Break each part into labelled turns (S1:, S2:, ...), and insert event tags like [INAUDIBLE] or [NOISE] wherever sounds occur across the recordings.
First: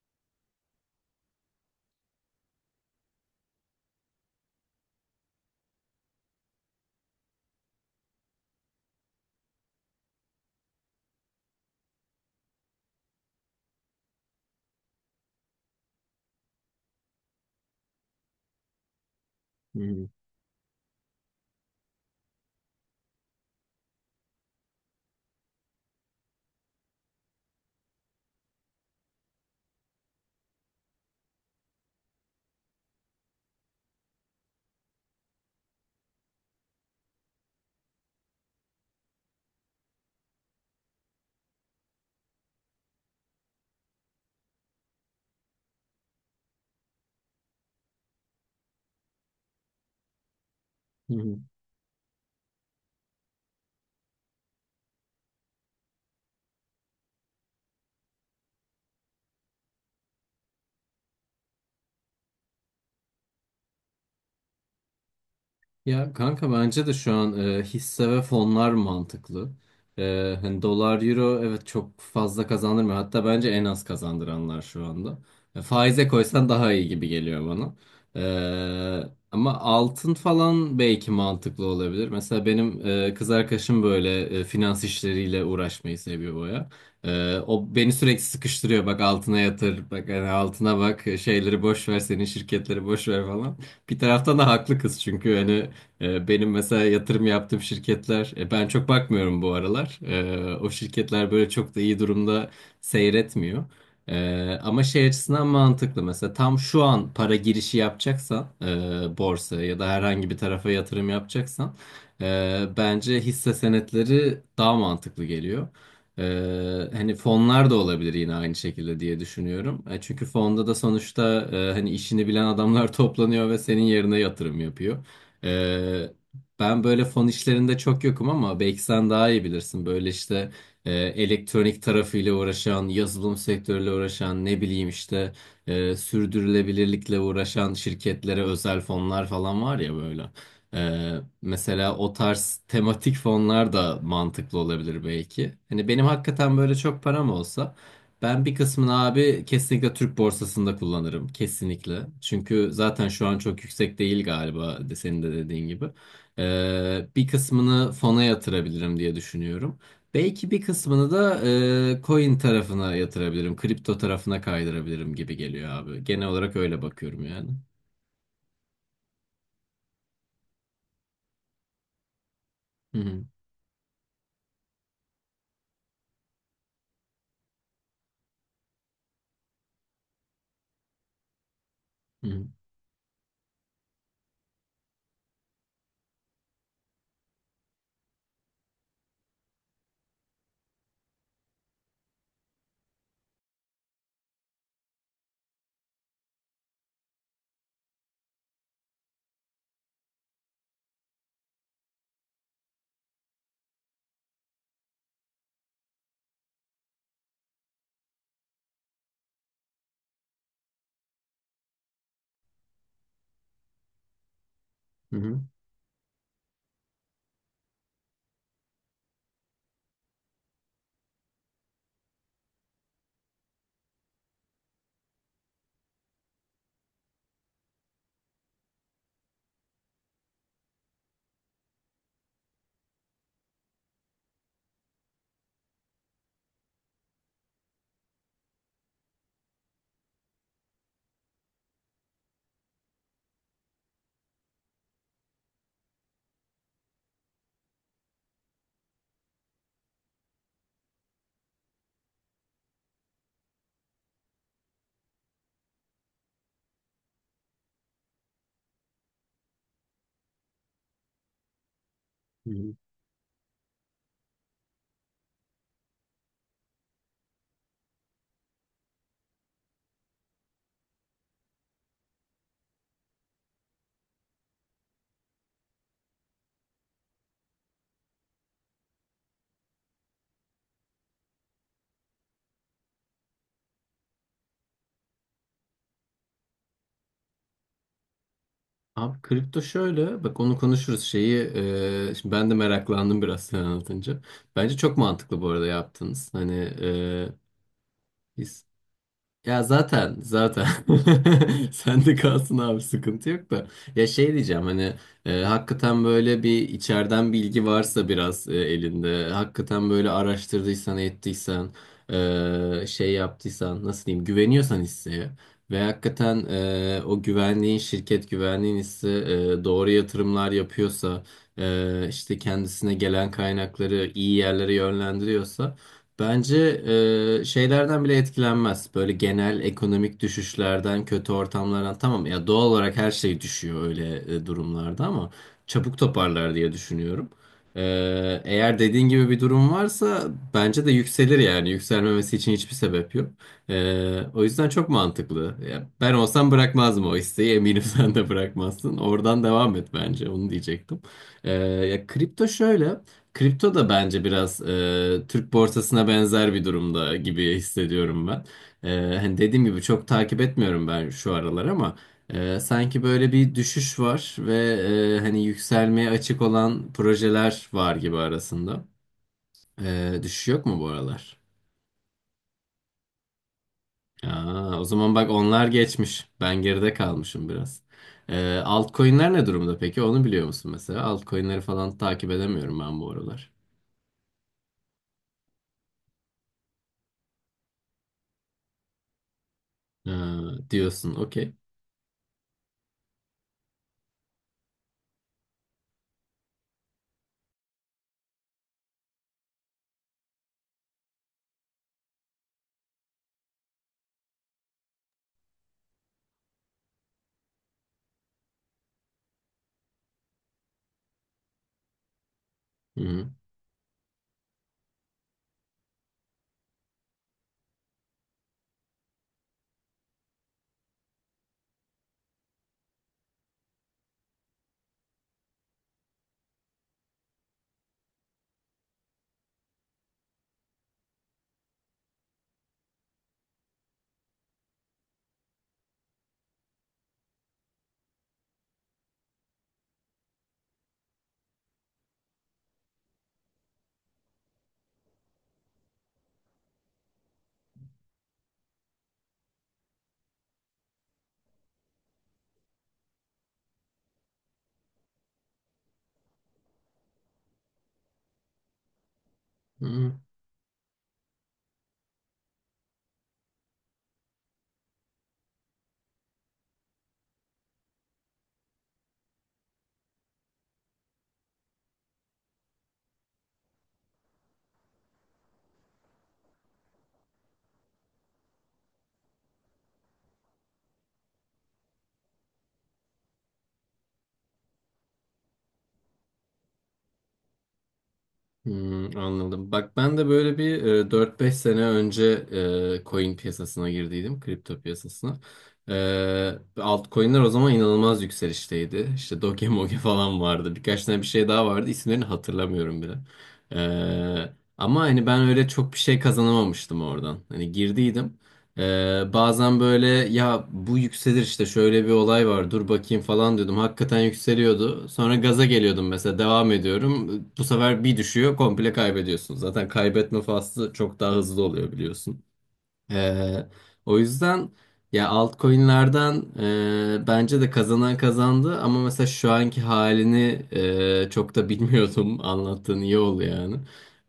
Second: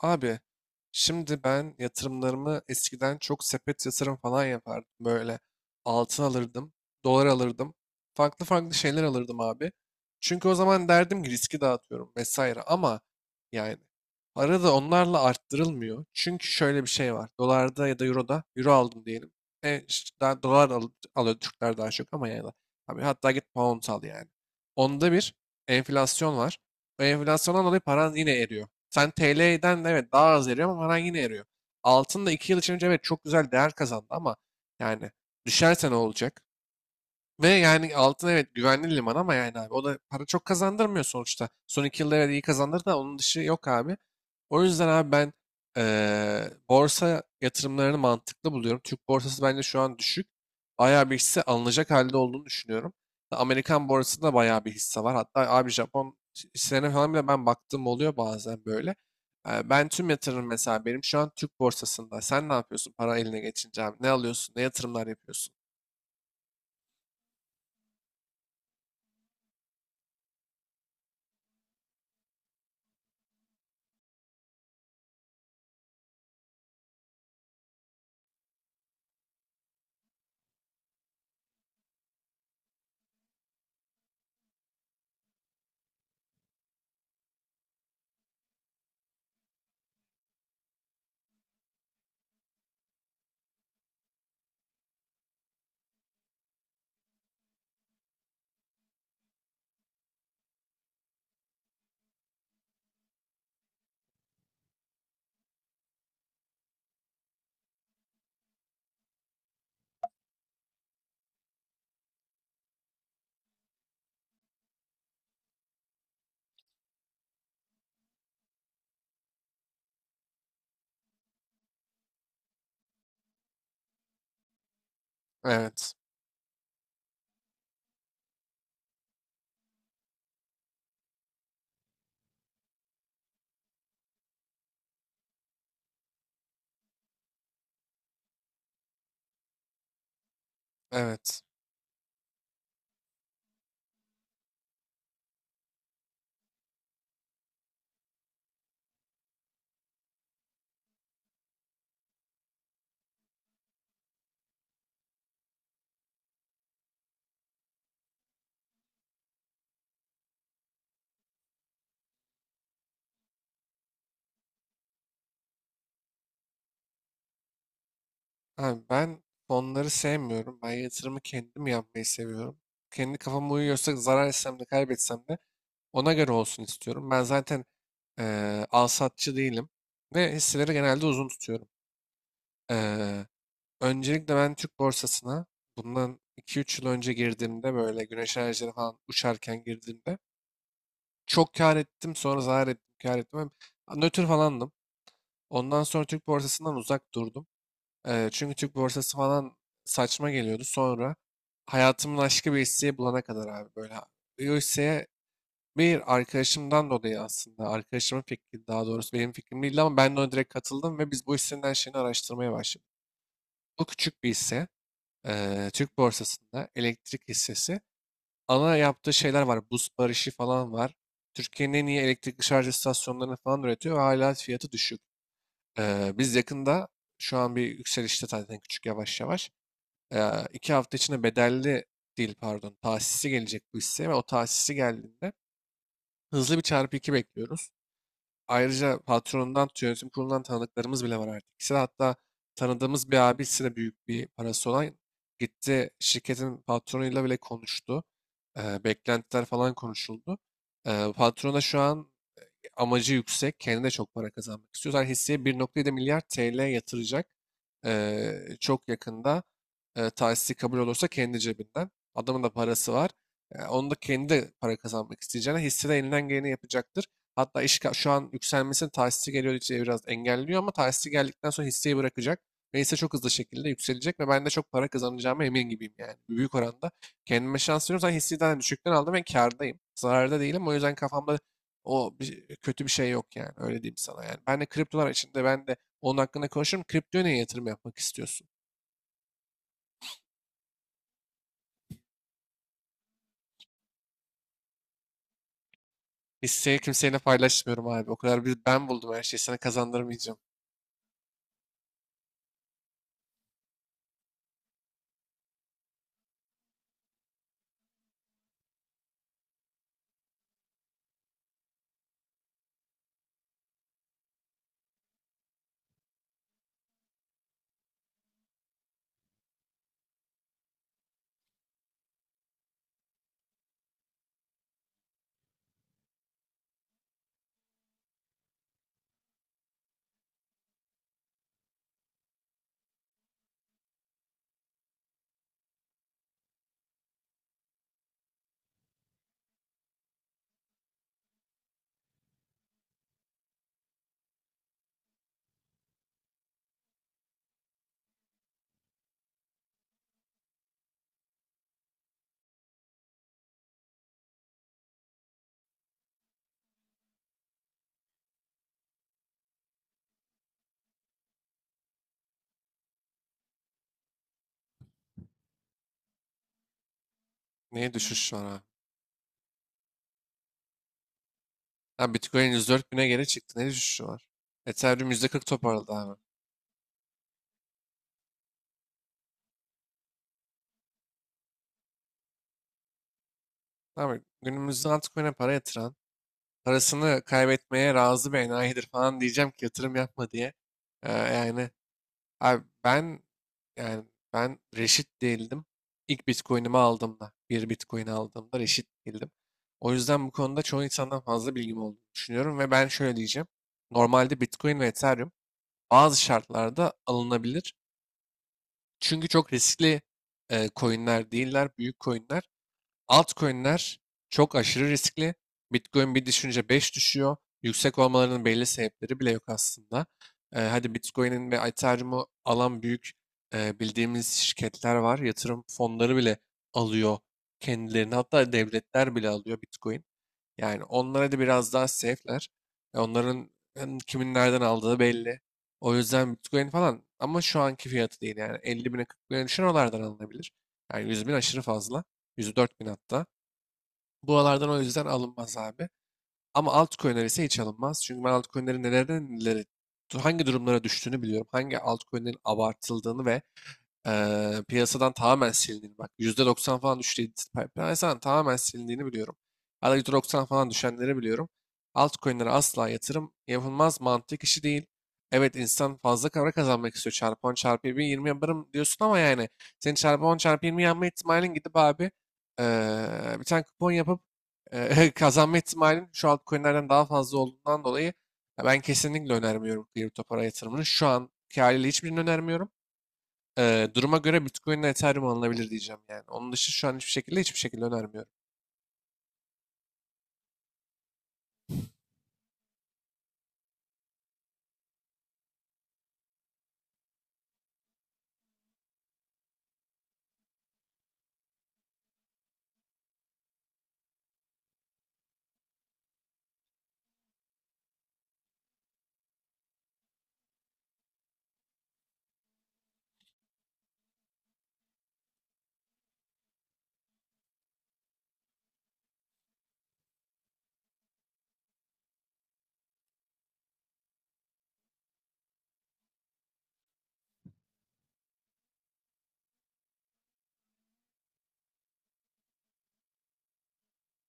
S1: Abi şimdi ben yatırımlarımı eskiden çok sepet yatırım falan yapardım. Böyle altın alırdım, dolar alırdım. Farklı farklı şeyler alırdım abi. Çünkü o zaman derdim ki riski dağıtıyorum vesaire. Ama yani para da onlarla arttırılmıyor. Çünkü şöyle bir şey var. Dolarda ya da euroda euro aldım diyelim.
S2: Hı
S1: E,
S2: hı.
S1: ş- daha dolar al- alıyor Türkler daha çok ama yani. Abi hatta git pound al yani. Onda bir enflasyon var. O enflasyondan dolayı paran yine eriyor. Sen TL'den de, evet, daha az eriyor ama paran yine eriyor. Altın da 2 yıl içinde, evet, çok güzel değer kazandı ama yani düşerse ne olacak? Ve yani altın, evet, güvenli liman ama yani abi o da para çok kazandırmıyor sonuçta. Son iki yılda, evet, iyi kazandırdı da onun dışı yok abi. O yüzden abi ben borsa yatırımlarını mantıklı buluyorum. Türk borsası bence şu an düşük. Bayağı
S2: Hı
S1: bir
S2: hı.
S1: hisse alınacak halde olduğunu düşünüyorum. Amerikan borsasında bayağı bir hisse var. Hatta abi Japon hisselerine falan bile ben baktığım oluyor bazen böyle. Ben tüm yatırım mesela benim şu an Türk borsasında. Sen ne yapıyorsun para eline geçince abi? Ne alıyorsun? Ne yatırımlar yapıyorsun?
S2: Ya kanka bence de şu an hisse ve fonlar mantıklı. Hani dolar, euro evet çok fazla kazandırmıyor. Hatta bence en az kazandıranlar şu anda. Faize koysan daha iyi gibi geliyor bana. Ama altın falan belki mantıklı olabilir. Mesela benim kız arkadaşım böyle finans işleriyle uğraşmayı seviyor baya. O beni sürekli sıkıştırıyor. Bak altına yatır, bak hani altına bak, şeyleri boş ver, senin şirketleri boş ver falan. Bir taraftan da haklı kız, çünkü hani benim mesela yatırım yaptığım şirketler, ben çok bakmıyorum bu aralar. O şirketler böyle çok da iyi durumda seyretmiyor. Ama şey açısından mantıklı mesela, tam şu an para girişi yapacaksan borsaya ya da herhangi bir tarafa yatırım yapacaksan bence hisse senetleri daha mantıklı geliyor. Hani fonlar da olabilir yine aynı şekilde diye düşünüyorum. Çünkü fonda da sonuçta hani işini bilen adamlar [LAUGHS] toplanıyor ve senin yerine yatırım yapıyor.
S1: Evet.
S2: Ee, ben böyle fon işlerinde çok yokum ama belki sen daha iyi bilirsin. Böyle işte elektronik tarafıyla uğraşan, yazılım sektörüyle uğraşan, ne bileyim işte sürdürülebilirlikle uğraşan şirketlere özel fonlar falan var ya böyle. Ee,
S1: Evet.
S2: mesela o tarz tematik fonlar da mantıklı olabilir belki. Hani benim hakikaten böyle çok param olsa, ben bir kısmını abi kesinlikle Türk borsasında kullanırım. Kesinlikle. Çünkü zaten şu an çok yüksek değil galiba de, senin de dediğin gibi. Bir kısmını fona yatırabilirim diye düşünüyorum. Belki bir kısmını da coin tarafına yatırabilirim. Kripto tarafına kaydırabilirim gibi geliyor abi. Genel olarak öyle bakıyorum yani.
S1: Abi ben fonları sevmiyorum. Ben yatırımı kendim yapmayı seviyorum.
S2: Hı
S1: Kendi
S2: hı.
S1: kafama uyuyorsa zarar etsem de kaybetsem de ona göre olsun istiyorum. Ben zaten al satçı değilim ve hisseleri genelde uzun tutuyorum.
S2: Hı
S1: Eee, öncelikle ben Türk borsasına bundan iki üç yıl önce girdiğimde böyle güneş enerjileri falan uçarken girdiğimde çok kar ettim, sonra zarar ettim, kar ettim. Hem nötr falandım. Ondan sonra Türk borsasından uzak durdum. Çünkü Türk borsası falan saçma geliyordu. Sonra hayatımın aşkı bir hisseyi bulana kadar abi böyle. O hisseye bir arkadaşımdan dolayı aslında. Arkadaşımın fikri, daha doğrusu benim fikrim değildi ama ben de ona direkt katıldım ve biz bu hissenin her şeyini araştırmaya başladık. Bu küçük bir hisse.
S2: hı.
S1: Türk borsasında elektrik hissesi. Ana yaptığı şeyler var. Buz barışı falan var. Türkiye'nin en iyi elektrikli şarj istasyonlarını falan üretiyor ve hala fiyatı düşük. Biz yakında, şu an bir yükselişte zaten, küçük yavaş yavaş iki hafta içinde bedelli değil, pardon, tahsisi gelecek bu hisseye ve o tahsisi geldiğinde hızlı bir çarpı iki bekliyoruz. Ayrıca patronundan tut, yönetim kurulundan tanıdıklarımız bile var artık. İkisi de hatta, tanıdığımız bir abisi de büyük bir parası olan, gitti şirketin patronuyla bile konuştu. Beklentiler falan konuşuldu. Patron da şu an amacı yüksek. Kendine çok para kazanmak istiyor. Zaten hisseye 1,7 milyar TL yatıracak. Çok yakında tahsisi kabul olursa kendi cebinden. Adamın
S2: Hı
S1: da
S2: hı.
S1: parası var. Onu da, kendi de para kazanmak isteyeceğine, hisse elinden geleni yapacaktır. Hatta şu an yükselmesinin, tahsisi geliyor diye biraz engelliyor, ama tahsisi geldikten sonra hisseyi bırakacak. Ve hisse çok hızlı şekilde yükselecek ve ben de çok para kazanacağıma emin gibiyim yani. Büyük oranda kendime şans veriyorum. Zaten hisseyi daha düşükten aldım ve kârdayım. Zararda değilim. O yüzden kafamda kötü bir şey yok yani. Öyle diyeyim sana yani. Ben de kriptolar içinde ben de onun hakkında konuşurum. Kriptoya niye yatırım yapmak istiyorsun?
S2: Abi kripto şöyle, bak onu konuşuruz, şeyi şimdi ben de meraklandım biraz sen anlatınca. Bence çok mantıklı bu arada yaptınız. Hani,
S1: Hisseyi kimseyle paylaşmıyorum abi. O kadar bir ben buldum her şeyi. Sana
S2: ya zaten
S1: kazandırmayacağım.
S2: zaten [LAUGHS] sen de kalsın abi, sıkıntı yok da, ya şey diyeceğim, hani hakikaten böyle bir içeriden bilgi varsa, biraz elinde hakikaten böyle araştırdıysan ettiysen, şey yaptıysan, nasıl diyeyim, güveniyorsan hisseye ve hakikaten o güvenliğin, şirket güvenliğin, hisse doğru yatırımlar yapıyorsa, işte kendisine gelen kaynakları iyi yerlere yönlendiriyorsa, bence şeylerden bile etkilenmez. Böyle genel ekonomik düşüşlerden, kötü ortamlardan. Tamam, ya doğal olarak her şey düşüyor öyle durumlarda ama çabuk toparlar diye düşünüyorum. E, eğer dediğin gibi bir durum varsa, bence de yükselir yani. Yükselmemesi için hiçbir sebep yok. O yüzden çok mantıklı. Ya, ben olsam bırakmazdım o isteği. Eminim [LAUGHS] sen de bırakmazsın. Oradan devam et bence. Onu diyecektim. Ya kripto şöyle. Kripto da bence biraz Türk borsasına benzer bir durumda gibi hissediyorum ben. Hani dediğim gibi çok takip etmiyorum ben şu aralar ama sanki böyle bir düşüş var ve hani yükselmeye açık olan projeler
S1: Neye
S2: var gibi
S1: düşüş var abi?
S2: arasında. Düşüş yok mu bu aralar?
S1: Ha, Bitcoin 104 bine geri çıktı. Ne düşüşü var?
S2: Aa, o
S1: Ethereum
S2: zaman bak,
S1: %40
S2: onlar
S1: toparladı abi.
S2: geçmiş. Ben geride kalmışım biraz. Altcoin'ler ne durumda peki? Onu biliyor musun mesela? Altcoin'leri falan takip edemiyorum ben bu aralar.
S1: Abi günümüzde altcoin'e para yatıran, parasını kaybetmeye razı bir enayidir falan diyeceğim ki yatırım
S2: E,
S1: yapma diye.
S2: diyorsun, okey.
S1: Yani abi ben Yani ben reşit değildim. İlk Bitcoin'imi aldığımda, bir Bitcoin aldığımda reşit değildim. O yüzden bu konuda çoğu insandan fazla bilgim olduğunu düşünüyorum ve ben şöyle diyeceğim. Normalde Bitcoin ve Ethereum bazı şartlarda alınabilir. Çünkü çok riskli coinler değiller, büyük coinler.
S2: Hı
S1: Altcoin'ler çok aşırı riskli. Bitcoin bir düşünce 5 düşüyor. Yüksek olmalarının belli sebepleri bile yok aslında. Hadi Bitcoin'in ve Ethereum'u alan büyük bildiğimiz şirketler var. Yatırım fonları bile alıyor kendilerini. Hatta devletler bile alıyor Bitcoin. Yani onlara da biraz daha safe'ler. Onların hem kimin nereden aldığı belli. O yüzden Bitcoin falan, ama şu anki fiyatı değil, yani 50 bine, 40 bine düşen oralardan alınabilir. Yani 100 bin aşırı fazla. 104 bin hatta. Buralardan o yüzden alınmaz abi. Ama altcoin'ler ise hiç alınmaz. Çünkü ben altcoin'lerin nelerden neleri, hangi durumlara düştüğünü biliyorum. Hangi altcoin'lerin abartıldığını ve piyasadan tamamen silindiğini, bak %90 falan düştü, piyasadan tamamen silindiğini biliyorum. Hatta
S2: hı.
S1: %90 falan düşenleri biliyorum. Altcoin'lere asla yatırım yapılmaz, mantık işi değil. Evet, insan fazla para kazanmak istiyor. Çarpı 10, çarpı 20 yaparım diyorsun ama yani senin çarpı 10, çarpı 20 yapma ihtimalin, gidip abi eee, bir tane kupon yapıp [LAUGHS] kazanma ihtimalin şu altcoin'lerden daha fazla olduğundan dolayı, ya ben kesinlikle önermiyorum kripto para yatırımını. Şu anki haliyle hiçbirini önermiyorum. Duruma göre Bitcoin ile Ethereum alınabilir diyeceğim yani. Onun dışı şu an hiçbir şekilde, hiçbir şekilde önermiyorum.
S2: Hmm, anladım. Bak ben de böyle bir 4-5 sene önce coin piyasasına girdiydim. Kripto piyasasına. Altcoin'ler o zaman inanılmaz yükselişteydi. İşte Doge Moge [LAUGHS] falan vardı. Birkaç tane bir şey daha vardı. İsimlerini hatırlamıyorum bile. E, ama hani ben öyle çok bir şey kazanamamıştım oradan. Hani girdiydim. Bazen böyle, ya bu yükselir işte, şöyle bir olay var, dur bakayım falan diyordum. Hakikaten yükseliyordu. Sonra gaza geliyordum mesela, devam ediyorum. Bu sefer bir düşüyor, komple kaybediyorsun. Zaten kaybetme faslı çok daha hızlı oluyor, biliyorsun. Ee, o yüzden ya, altcoin'lerden bence de kazanan kazandı ama mesela şu anki halini çok da bilmiyordum. [LAUGHS] Anlattığın iyi oldu yani.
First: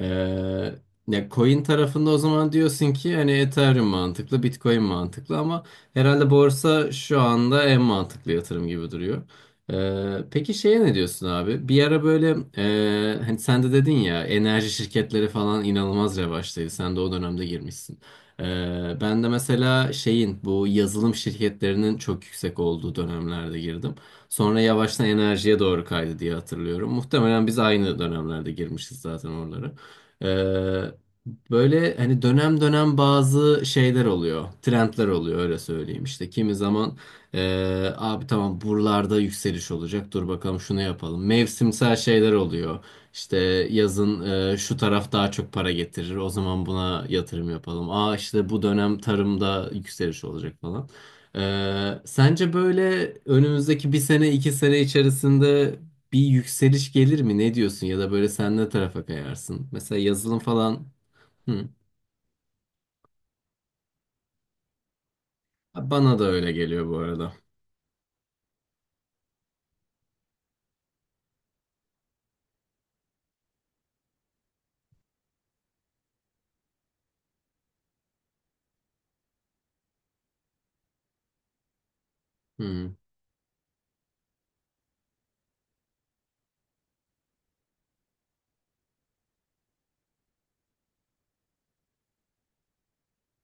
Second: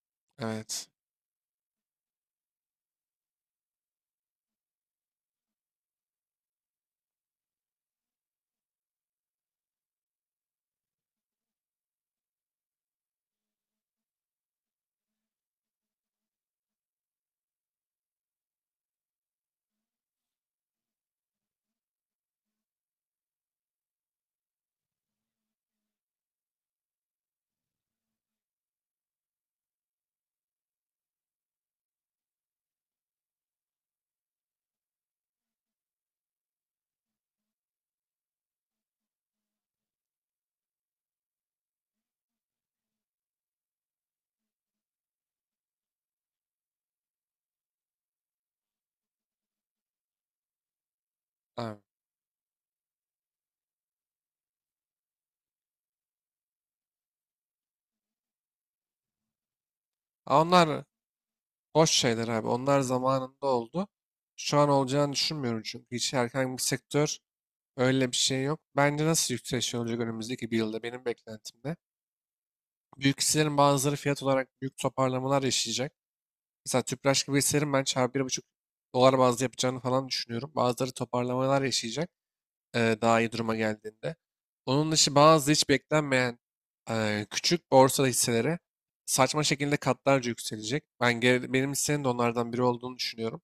S2: Ee,
S1: Evet.
S2: ya coin tarafında o zaman diyorsun ki hani Ethereum mantıklı, Bitcoin mantıklı ama herhalde borsa şu anda en mantıklı yatırım gibi duruyor. Peki şeye ne diyorsun abi? Bir ara böyle hani sen de dedin ya, enerji şirketleri falan inanılmaz revaçtaydı. Sen de o dönemde girmişsin. Ben de mesela şeyin, bu yazılım şirketlerinin çok yüksek olduğu dönemlerde girdim. Sonra yavaştan enerjiye doğru kaydı diye hatırlıyorum. Muhtemelen biz aynı dönemlerde girmişiz zaten oralara. Ee, böyle hani dönem dönem bazı şeyler oluyor. Trendler oluyor, öyle söyleyeyim. İşte kimi zaman abi tamam buralarda yükseliş olacak, dur bakalım şunu yapalım. Mevsimsel şeyler oluyor. İşte yazın şu taraf daha çok para getirir, o zaman buna yatırım yapalım. Aa, işte bu dönem tarımda yükseliş olacak falan.
S1: Abi.
S2: Sence böyle önümüzdeki bir sene iki sene içerisinde bir yükseliş gelir mi? Ne diyorsun? Ya da böyle sen ne tarafa kayarsın? Mesela yazılım
S1: Aa,
S2: falan.
S1: onlar
S2: Hı.
S1: boş şeyler abi. Onlar zamanında oldu. Şu an olacağını düşünmüyorum çünkü. Hiç
S2: Bana da öyle
S1: herhangi bir
S2: geliyor bu
S1: sektör,
S2: arada.
S1: öyle bir şey yok. Bence nasıl yükseliş olacak önümüzdeki bir yılda benim beklentimde: büyük hisselerin bazıları fiyat olarak büyük toparlamalar yaşayacak. Mesela Tüpraş gibi hisselerin ben çarpı bir buçuk dolar bazlı yapacağını falan düşünüyorum. Bazıları toparlamalar yaşayacak,
S2: Hı,
S1: daha iyi duruma geldiğinde. Onun dışı bazı hiç beklenmeyen küçük borsa hisseleri saçma şekilde katlarca yükselecek. Benim hissenin de onlardan biri olduğunu düşünüyorum.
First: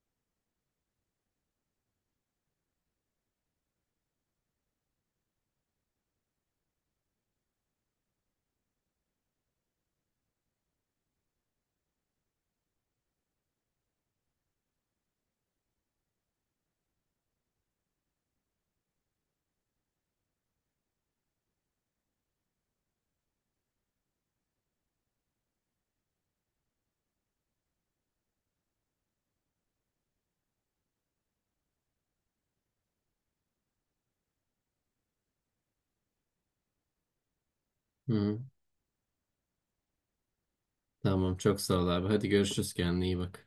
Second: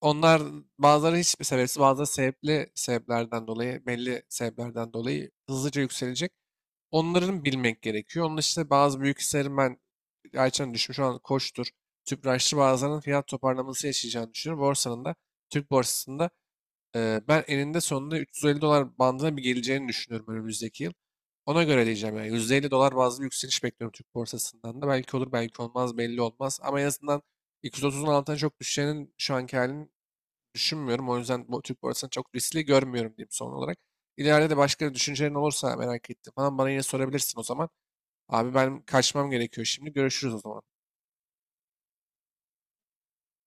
S1: Onlar, bazıları hiçbir sebepsiz, bazıları sebepli sebeplerden dolayı, belli sebeplerden dolayı hızlıca yükselecek. Onların bilmek gerekiyor. Onun dışında bazı büyük hisselerin, ben Ayça'nın düşmüş olan Koç'tur, Tüpraş'tır, bazılarının fiyat toparlaması yaşayacağını düşünüyorum. Türk borsasında ben eninde sonunda 350 dolar bandına bir geleceğini düşünüyorum önümüzdeki yıl. Ona göre diyeceğim yani, %50 dolar bazlı bir yükseliş bekliyorum Türk borsasından da. Belki olur, belki olmaz, belli olmaz. Ama en azından 230'un altına çok düşeceğinin, şu anki halini düşünmüyorum. O yüzden bu Türk borsasını çok riskli görmüyorum diyeyim son olarak. İleride de başka düşüncelerin olursa, merak ettim falan, bana yine sorabilirsin o zaman.
S2: hı.
S1: Abi ben kaçmam gerekiyor şimdi. Görüşürüz o zaman.
S2: Tamam, çok sağ ol abi. Hadi görüşürüz, kendine iyi bak.